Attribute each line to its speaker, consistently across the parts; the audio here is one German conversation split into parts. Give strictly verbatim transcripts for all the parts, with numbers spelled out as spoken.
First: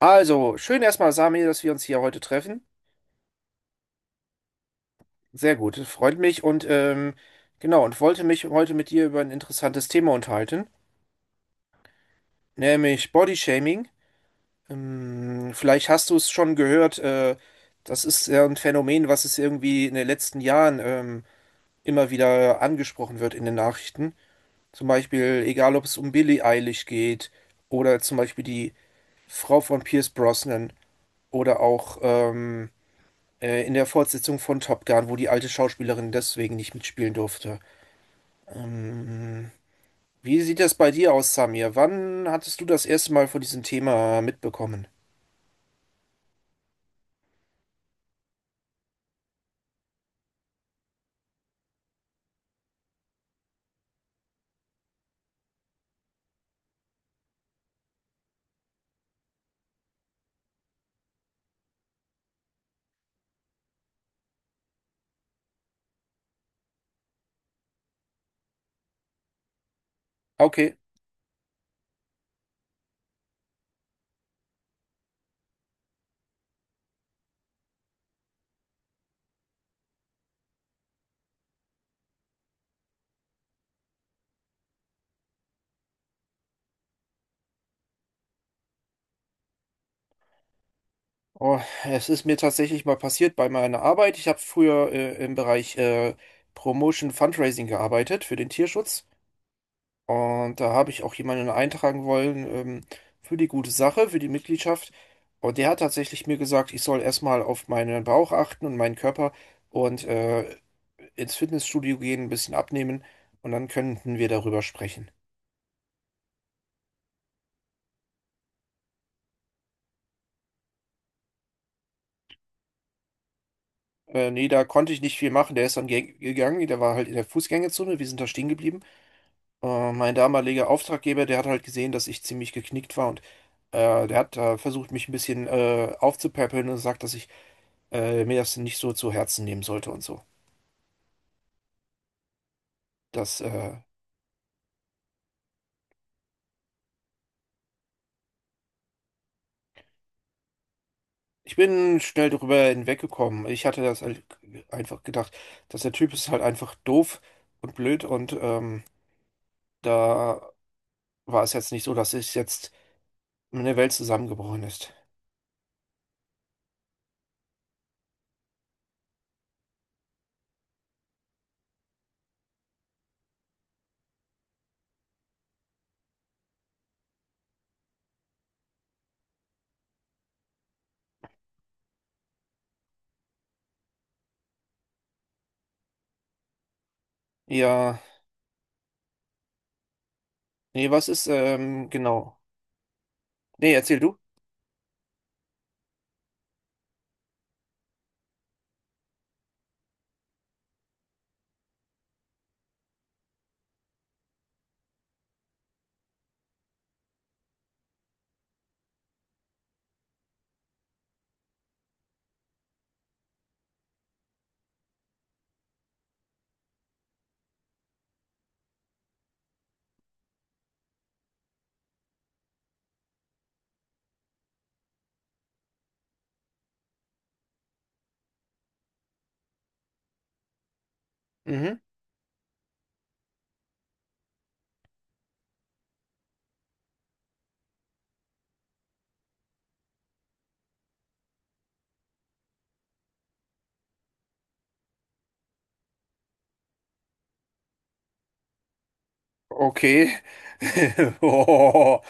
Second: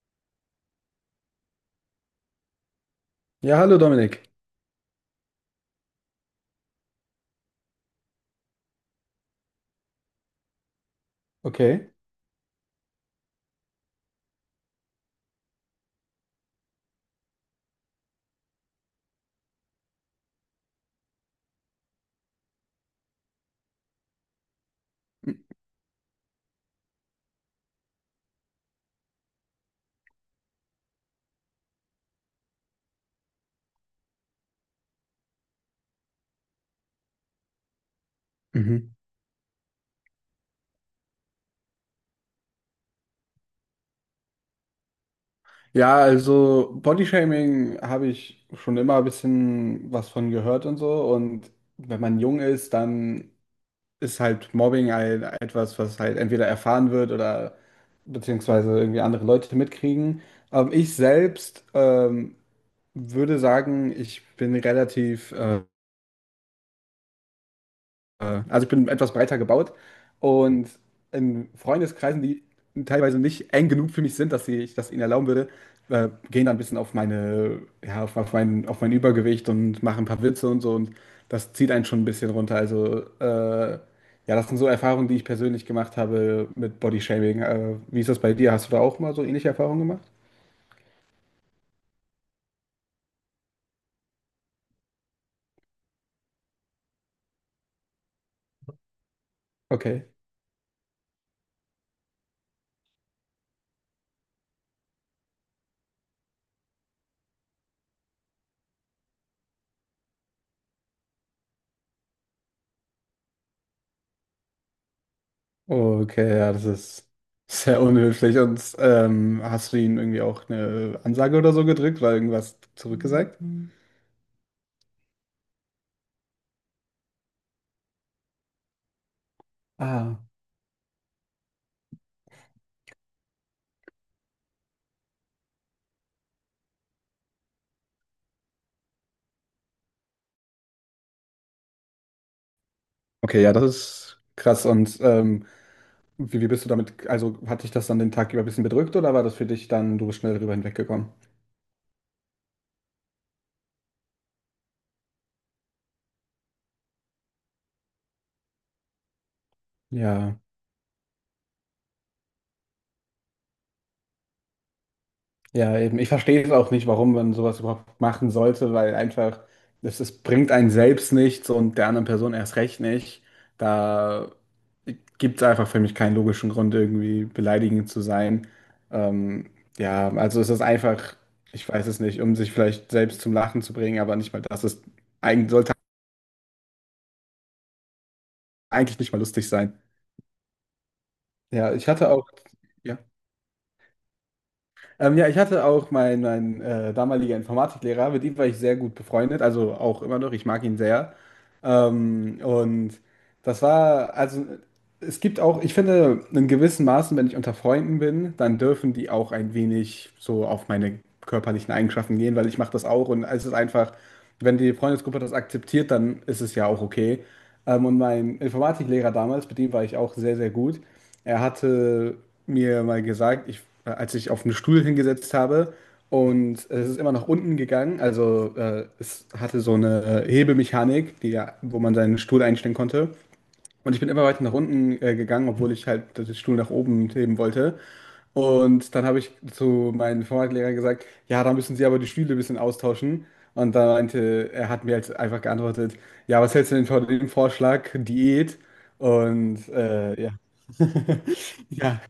Speaker 1: Also, schön erstmal, Sami, dass wir uns hier heute treffen.
Speaker 2: Ja, hallo Dominik.
Speaker 1: Sehr gut, freut mich und ähm, genau, und wollte mich heute mit dir über ein interessantes Thema unterhalten,
Speaker 2: Okay.
Speaker 1: nämlich Bodyshaming. Ähm, vielleicht hast du es schon gehört, äh, das ist ja ein Phänomen, was es irgendwie in den letzten Jahren ähm, immer wieder angesprochen wird in den Nachrichten. Zum Beispiel, egal ob es um Billie Eilish geht oder zum Beispiel die Frau von Pierce Brosnan oder auch ähm, Äh, in der Fortsetzung von Top Gun, wo die alte Schauspielerin deswegen nicht mitspielen durfte.
Speaker 2: Mhm.
Speaker 1: Ähm, wie sieht das bei dir aus, Samir? Wann hattest du das erste Mal von diesem Thema mitbekommen?
Speaker 2: Ja, also Bodyshaming habe ich schon immer ein bisschen was von gehört und so. Und wenn man jung ist, dann ist halt Mobbing ein, etwas, was halt entweder erfahren wird oder beziehungsweise irgendwie andere Leute mitkriegen. Aber ich selbst ähm, würde sagen, ich bin relativ ähm, Äh, Also ich bin etwas breiter gebaut und
Speaker 1: Okay.
Speaker 2: in Freundeskreisen, die teilweise nicht eng genug für mich sind, dass ich das ihnen erlauben würde, äh, gehen dann ein bisschen auf meine, ja, auf, auf mein, auf mein Übergewicht und machen ein paar Witze und so, und das zieht einen schon ein bisschen runter. Also äh, ja, das sind so Erfahrungen, die ich persönlich gemacht habe mit Bodyshaming. Äh, wie ist das bei dir? Hast du da auch mal so ähnliche Erfahrungen gemacht?
Speaker 1: Oh, es ist mir tatsächlich mal passiert bei meiner Arbeit. Ich habe früher äh, im Bereich äh, Promotion Fundraising gearbeitet für den Tierschutz.
Speaker 2: Okay.
Speaker 1: Und da habe ich auch jemanden eintragen wollen, ähm, für die gute Sache, für die Mitgliedschaft. Und der hat tatsächlich mir gesagt, ich soll erstmal auf meinen Bauch achten und meinen Körper und äh, ins Fitnessstudio gehen, ein bisschen abnehmen und dann könnten wir darüber sprechen.
Speaker 2: Okay, ja, das ist sehr unhöflich. Und ähm, hast du ihm irgendwie auch eine Ansage oder so gedrückt oder irgendwas zurückgesagt?
Speaker 1: Äh, nee, da konnte ich nicht viel machen. Der ist dann ge- gegangen, der war halt in der Fußgängerzone, wir sind da stehen geblieben. Äh, mein
Speaker 2: Ah.
Speaker 1: damaliger Auftraggeber, der hat halt gesehen, dass ich ziemlich geknickt war, und äh, der hat äh, versucht, mich ein bisschen äh, aufzupäppeln und sagt, dass ich äh, mir das nicht so zu Herzen nehmen sollte und so. Das,
Speaker 2: Okay, ja, das
Speaker 1: äh,
Speaker 2: ist krass. Und ähm, wie, wie bist du damit, also hat dich das dann den Tag über ein bisschen bedrückt, oder war das für dich dann, du bist schnell darüber hinweggekommen?
Speaker 1: ich bin schnell darüber hinweggekommen. Ich hatte das halt einfach gedacht, dass der Typ ist halt einfach doof und blöd, und ähm,
Speaker 2: Ja.
Speaker 1: da war es jetzt nicht so, dass es jetzt eine Welt zusammengebrochen ist.
Speaker 2: Ja, eben. Ich verstehe es auch nicht, warum man sowas überhaupt machen sollte, weil einfach, es, es bringt einen selbst nichts und der anderen Person erst recht nicht. Da gibt es einfach für mich keinen logischen Grund, irgendwie beleidigend zu sein. Ähm, ja, also es ist einfach, ich weiß es nicht, um sich vielleicht selbst zum Lachen zu bringen, aber nicht mal das ist, eigentlich, sollte
Speaker 1: Ja,
Speaker 2: eigentlich nicht mal lustig sein.
Speaker 1: nee, was ist,
Speaker 2: Ja, ich
Speaker 1: ähm,
Speaker 2: hatte auch,
Speaker 1: genau.
Speaker 2: ja.
Speaker 1: Nee, erzähl du.
Speaker 2: Ähm, ja, ich hatte auch meinen mein, äh, damaliger Informatiklehrer, mit ihm war ich sehr gut befreundet, also auch immer noch, ich mag ihn sehr. Ähm, und das war, also es gibt auch, ich finde, in gewissen Maßen, wenn ich unter Freunden bin, dann dürfen die auch ein wenig so auf meine körperlichen Eigenschaften gehen, weil ich mache das auch, und es ist einfach, wenn die Freundesgruppe das akzeptiert, dann ist es ja auch okay. Ähm, und mein Informatiklehrer damals, mit dem war ich auch sehr, sehr gut. Er hatte mir mal gesagt, ich, äh, als ich auf einen Stuhl hingesetzt habe und es ist immer nach unten gegangen, also äh, es hatte so eine äh, Hebemechanik, die, ja-
Speaker 1: Mhm.
Speaker 2: wo man seinen Stuhl einstellen konnte. Und ich bin immer weiter nach unten äh, gegangen, obwohl ich halt den Stuhl nach oben heben wollte. Und dann habe ich zu meinem Informatiklehrer gesagt, ja, da müssen Sie aber die Stühle ein bisschen austauschen. Und da meinte, er hat mir halt einfach geantwortet, ja, was hältst du denn von dem Vorschlag, Diät? Und
Speaker 1: Okay.
Speaker 2: äh, ja,
Speaker 1: Oh.
Speaker 2: ja,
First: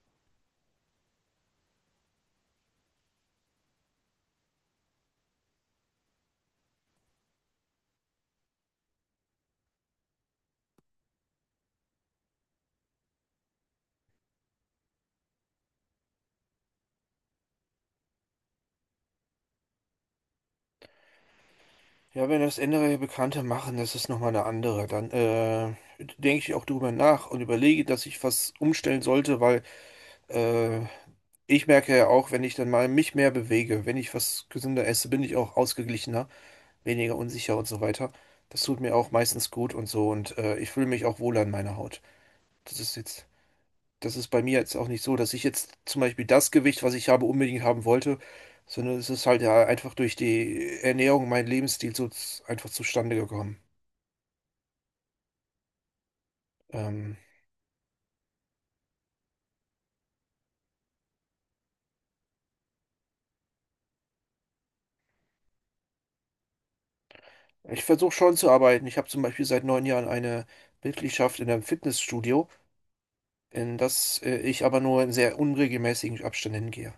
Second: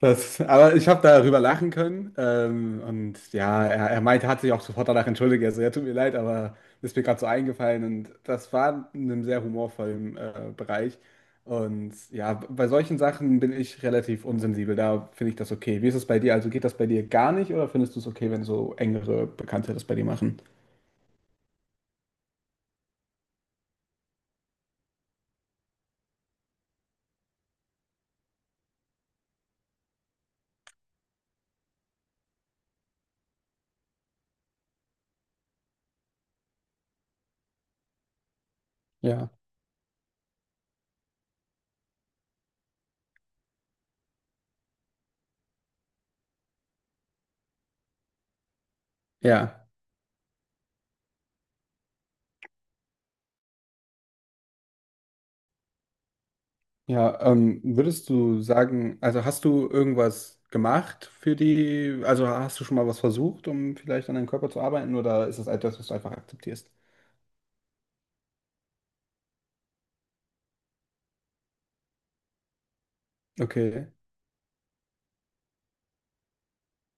Speaker 2: das, aber ich habe darüber lachen können. Ähm, und ja, er, er meinte, hat sich auch sofort danach entschuldigt. Also, ja, tut mir leid, aber ist mir gerade so eingefallen. Und das war in einem sehr humorvollen äh, Bereich. Und ja, bei solchen Sachen bin ich relativ unsensibel. Da finde ich das okay. Wie ist es bei dir? Also geht das bei dir gar nicht, oder findest du es okay, wenn so engere Bekannte das bei dir machen?
Speaker 1: Ja, wenn das andere Bekannte machen, das ist nochmal eine andere. Dann äh, denke ich auch drüber nach und überlege, dass ich was umstellen sollte, weil äh, ich merke ja auch, wenn ich dann mal mich mehr bewege, wenn ich was gesünder esse, bin ich auch ausgeglichener, weniger unsicher und so weiter. Das tut mir auch
Speaker 2: Ja.
Speaker 1: meistens gut und so, und äh, ich fühle mich auch wohler in meiner Haut. Das ist jetzt, das ist bei mir jetzt auch nicht so, dass ich jetzt zum Beispiel das Gewicht, was ich habe, unbedingt haben wollte, sondern es ist halt ja
Speaker 2: Ja.
Speaker 1: einfach durch die Ernährung, mein Lebensstil so z- einfach zustande gekommen. Ähm,
Speaker 2: Ja, ähm, würdest du sagen, also hast du irgendwas gemacht für die, also hast du schon mal was versucht, um vielleicht an deinem Körper zu arbeiten, oder ist das etwas, was du einfach akzeptierst?
Speaker 1: ich versuche schon zu arbeiten. Ich habe zum Beispiel seit neun Jahren eine Mitgliedschaft in einem Fitnessstudio, in
Speaker 2: Okay.
Speaker 1: das äh, ich aber nur in sehr unregelmäßigen Abständen hingehe.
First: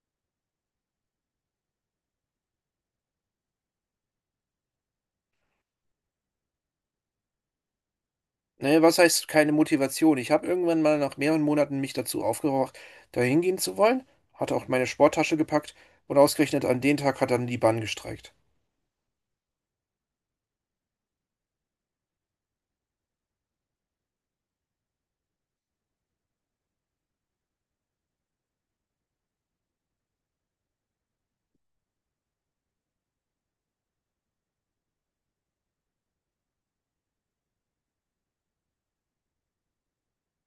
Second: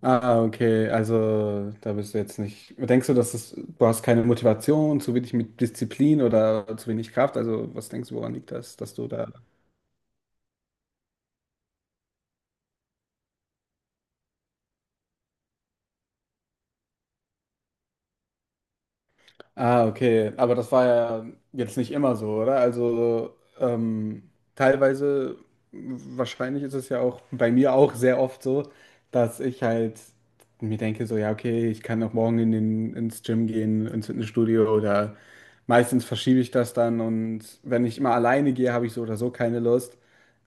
Speaker 2: Ah, okay, also da bist du jetzt nicht. Denkst du, dass es, du hast keine Motivation, zu wenig mit Disziplin oder zu wenig Kraft? Also was denkst du, woran liegt das,
Speaker 1: Ne,
Speaker 2: dass
Speaker 1: was
Speaker 2: du
Speaker 1: heißt
Speaker 2: da
Speaker 1: keine Motivation? Ich habe irgendwann mal nach mehreren Monaten mich dazu aufgeraucht, da hingehen zu wollen, hatte auch meine Sporttasche gepackt und ausgerechnet an den Tag hat dann die Bahn gestreikt.
Speaker 2: Ah, okay. Aber das war ja jetzt nicht immer so, oder? Also ähm, teilweise, wahrscheinlich ist es ja auch bei mir auch sehr oft so, dass ich halt mir denke, so, ja, okay, ich kann auch morgen in den, ins Gym gehen, ins Fitnessstudio, oder meistens verschiebe ich das dann, und wenn ich immer alleine gehe, habe ich so oder so keine Lust.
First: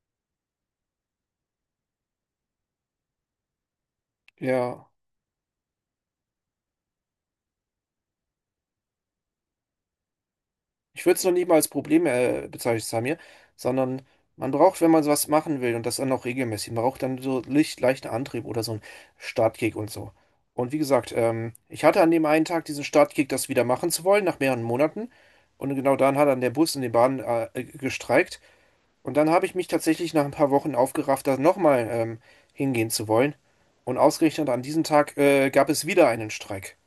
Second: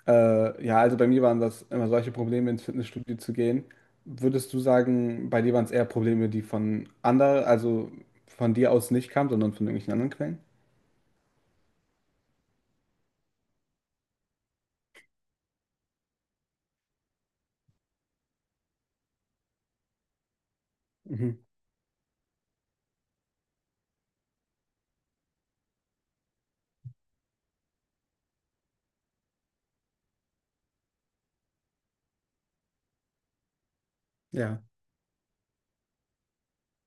Speaker 2: Äh, ja, also bei mir waren das immer solche Probleme, ins Fitnessstudio zu gehen. Würdest du
Speaker 1: Ja,
Speaker 2: sagen, bei dir waren es eher Probleme, die von anderen, also von dir aus nicht kamen, sondern von irgendwelchen anderen Quellen?
Speaker 1: ich würde es noch nicht mal als Problem äh, bezeichnen, Samir, sondern man braucht, wenn man sowas machen will und das dann auch regelmäßig, man braucht dann so leicht, leichten Antrieb oder so einen Startkick und so. Und wie gesagt,
Speaker 2: Mhm.
Speaker 1: ähm, ich hatte an dem einen Tag diesen Startkick, das wieder machen zu wollen, nach mehreren Monaten. Und genau dann hat dann der Bus und die Bahn äh, gestreikt. Und dann habe ich mich tatsächlich nach ein paar Wochen aufgerafft, da nochmal ähm, hingehen zu wollen. Und ausgerechnet an
Speaker 2: Ja.
Speaker 1: diesem Tag äh, gab es wieder einen Streik.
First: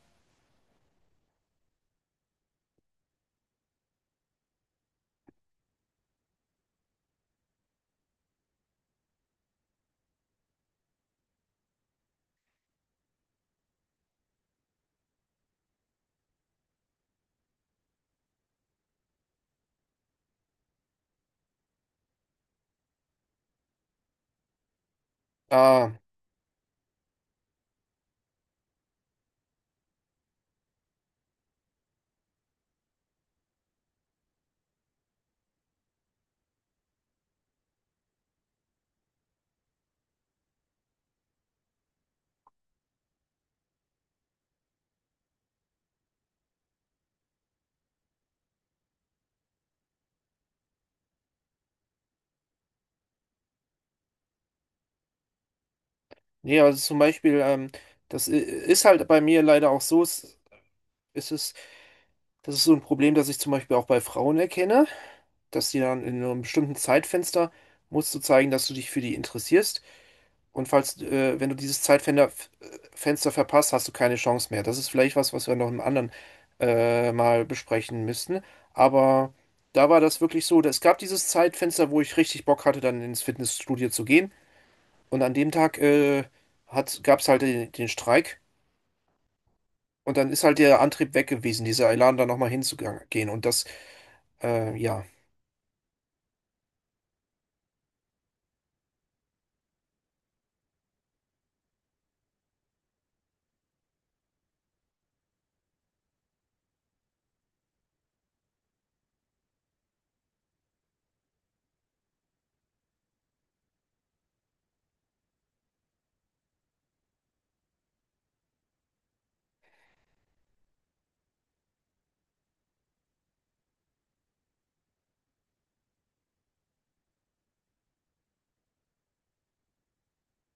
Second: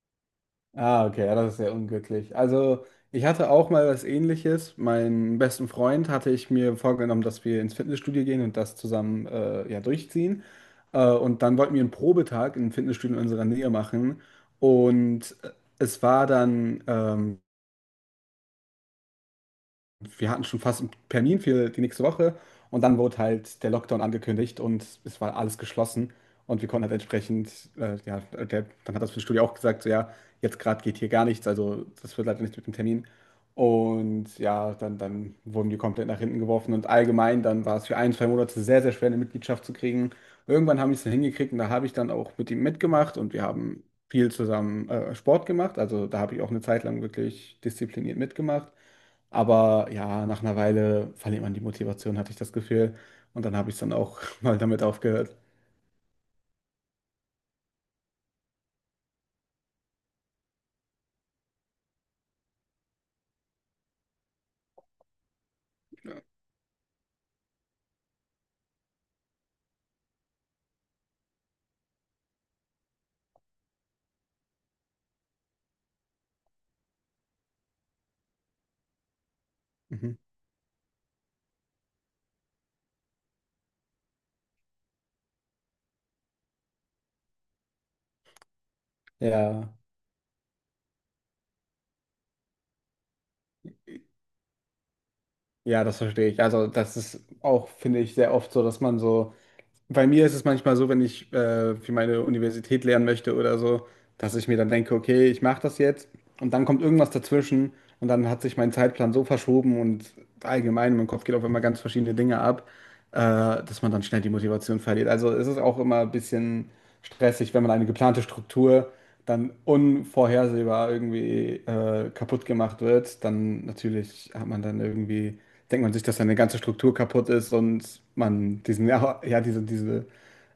Speaker 2: Ah, okay, ja, das ist sehr unglücklich. Also, ich hatte auch mal was Ähnliches. Meinen besten Freund hatte ich mir vorgenommen, dass wir ins Fitnessstudio gehen und das zusammen äh, ja, durchziehen. Äh, und dann wollten wir einen Probetag im Fitnessstudio in unserer Nähe machen. Und äh, es war dann ähm, wir hatten schon fast einen Termin für die nächste Woche, und dann wurde halt der Lockdown angekündigt und es war alles
Speaker 1: Ah,
Speaker 2: geschlossen, und wir konnten halt entsprechend äh, ja, der dann hat das Fitnessstudio auch gesagt, so: „Ja, jetzt gerade geht hier gar nichts, also das wird leider nicht mit dem Termin.“ Und ja, dann dann wurden die komplett nach hinten geworfen, und allgemein dann war es für ein, zwei Monate sehr, sehr schwer, eine Mitgliedschaft zu kriegen. Irgendwann habe ich es dann hingekriegt, und da habe ich dann auch mit ihm mitgemacht und wir haben viel zusammen, äh, Sport gemacht. Also, da habe ich auch eine Zeit lang wirklich diszipliniert mitgemacht. Aber ja, nach einer Weile verliert man die Motivation, hatte ich das Gefühl. Und dann habe ich es dann auch mal damit aufgehört.
Speaker 1: nee, also zum Beispiel, ähm, das i- ist halt bei mir leider auch so, es es ist, das ist so ein Problem, das ich zum Beispiel auch bei Frauen erkenne, dass die dann in einem bestimmten Zeitfenster musst du zeigen, dass du dich für die interessierst. Und falls, äh, wenn du dieses Zeitfenster f- Fenster verpasst, hast du keine Chance mehr. Das ist vielleicht was, was wir noch im anderen äh, mal besprechen müssten. Aber da war
Speaker 2: Mhm.
Speaker 1: das wirklich so. Es gab dieses Zeitfenster, wo ich richtig Bock hatte, dann ins Fitnessstudio zu gehen. Und an dem Tag äh, hat, gab es halt den, den Streik.
Speaker 2: Ja,
Speaker 1: Und dann ist halt der Antrieb weg gewesen, dieser Elan da nochmal hinzugehen. Und das, äh, ja,
Speaker 2: ja, das verstehe ich. Also das ist auch, finde ich, sehr oft so, dass man so bei mir ist es manchmal so, wenn ich äh, für meine Universität lernen möchte oder so, dass ich mir dann denke, okay, ich mache das jetzt, und dann kommt irgendwas dazwischen und dann hat sich mein Zeitplan so verschoben, und allgemein in meinem Kopf geht auf einmal ganz verschiedene Dinge ab, äh, dass man dann schnell die Motivation verliert. Also es ist auch immer ein bisschen stressig, wenn man eine geplante Struktur dann unvorhersehbar irgendwie äh, kaputt gemacht wird, dann natürlich hat man dann irgendwie denkt man sich, dass seine ganze Struktur kaputt ist und man diesen, ja, ja, diese, diese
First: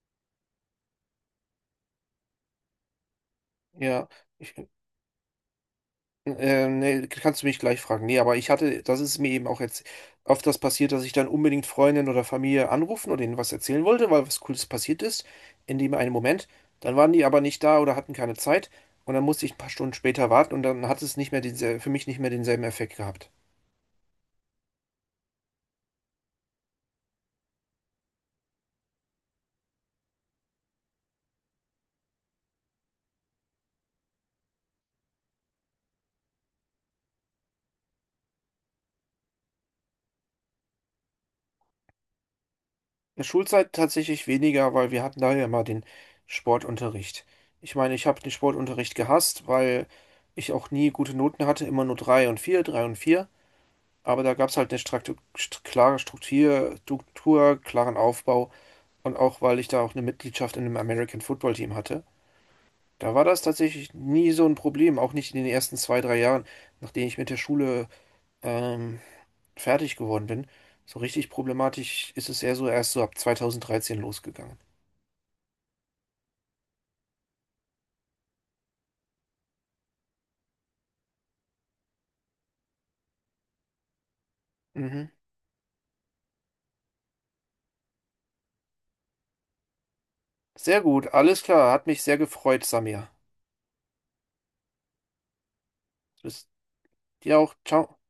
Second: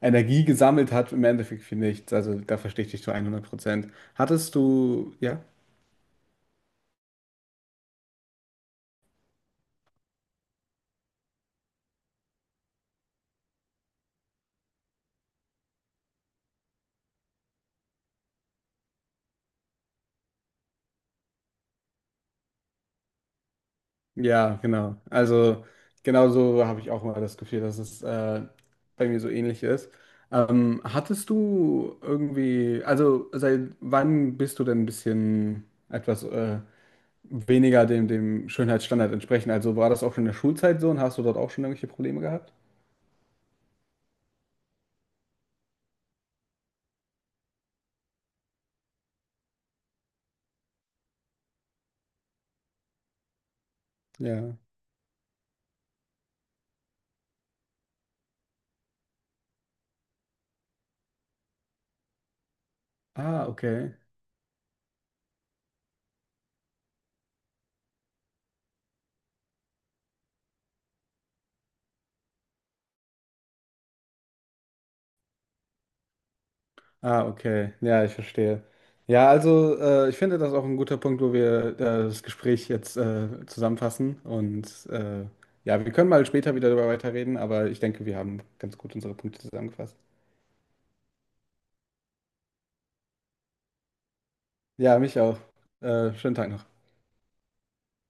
Speaker 2: Energie gesammelt hat, im Endeffekt für nichts. Also da verstehe ich dich zu hundert Prozent.
Speaker 1: ja.
Speaker 2: Hattest du, ja?
Speaker 1: Ähm, nee, kannst du mich gleich fragen. Nee, aber ich hatte, das ist mir eben auch jetzt oft das passiert, dass ich dann unbedingt Freundin oder Familie anrufen oder ihnen was erzählen wollte, weil was Cooles passiert ist, in dem einen Moment. Dann waren die aber nicht da oder hatten keine Zeit, und dann musste ich ein paar Stunden später warten und dann hat es nicht mehr diese, für mich nicht mehr denselben Effekt gehabt.
Speaker 2: Ja, genau. Also genauso habe ich auch mal das Gefühl, dass es äh, bei mir so ähnlich ist. Ähm, hattest du irgendwie, also seit wann bist du denn ein bisschen etwas äh, weniger dem, dem Schönheitsstandard entsprechen? Also war das auch schon in der Schulzeit so, und hast du dort auch schon irgendwelche Probleme gehabt?
Speaker 1: In der Schulzeit tatsächlich weniger, weil wir hatten da ja mal den Sportunterricht. Ich meine, ich habe den Sportunterricht gehasst, weil ich auch nie gute Noten hatte, immer nur drei und vier, drei und vier. Aber da gab
Speaker 2: Ja.
Speaker 1: es halt eine Straktu st klare Struktur, Struktur, klaren Aufbau und auch, weil ich da auch eine Mitgliedschaft in einem American Football Team hatte. Da war das
Speaker 2: Ah,
Speaker 1: tatsächlich
Speaker 2: okay.
Speaker 1: nie so ein Problem, auch nicht in den ersten zwei, drei Jahren, nachdem ich mit der Schule ähm, fertig geworden bin. So richtig problematisch ist es eher so erst so ab zwanzig dreizehn losgegangen.
Speaker 2: Ah, okay. Ja, ich verstehe. Ja, also äh, ich finde das auch ein guter Punkt, wo wir äh, das Gespräch jetzt äh, zusammenfassen. Und
Speaker 1: Mhm.
Speaker 2: äh, ja, wir können mal später wieder darüber weiterreden, aber ich denke, wir haben ganz gut unsere Punkte zusammengefasst.
Speaker 1: Sehr gut, alles klar, hat mich sehr gefreut, Samir.
Speaker 2: Ja, mich auch. Äh, schönen
Speaker 1: Bis
Speaker 2: Tag noch.
Speaker 1: dir auch, ciao.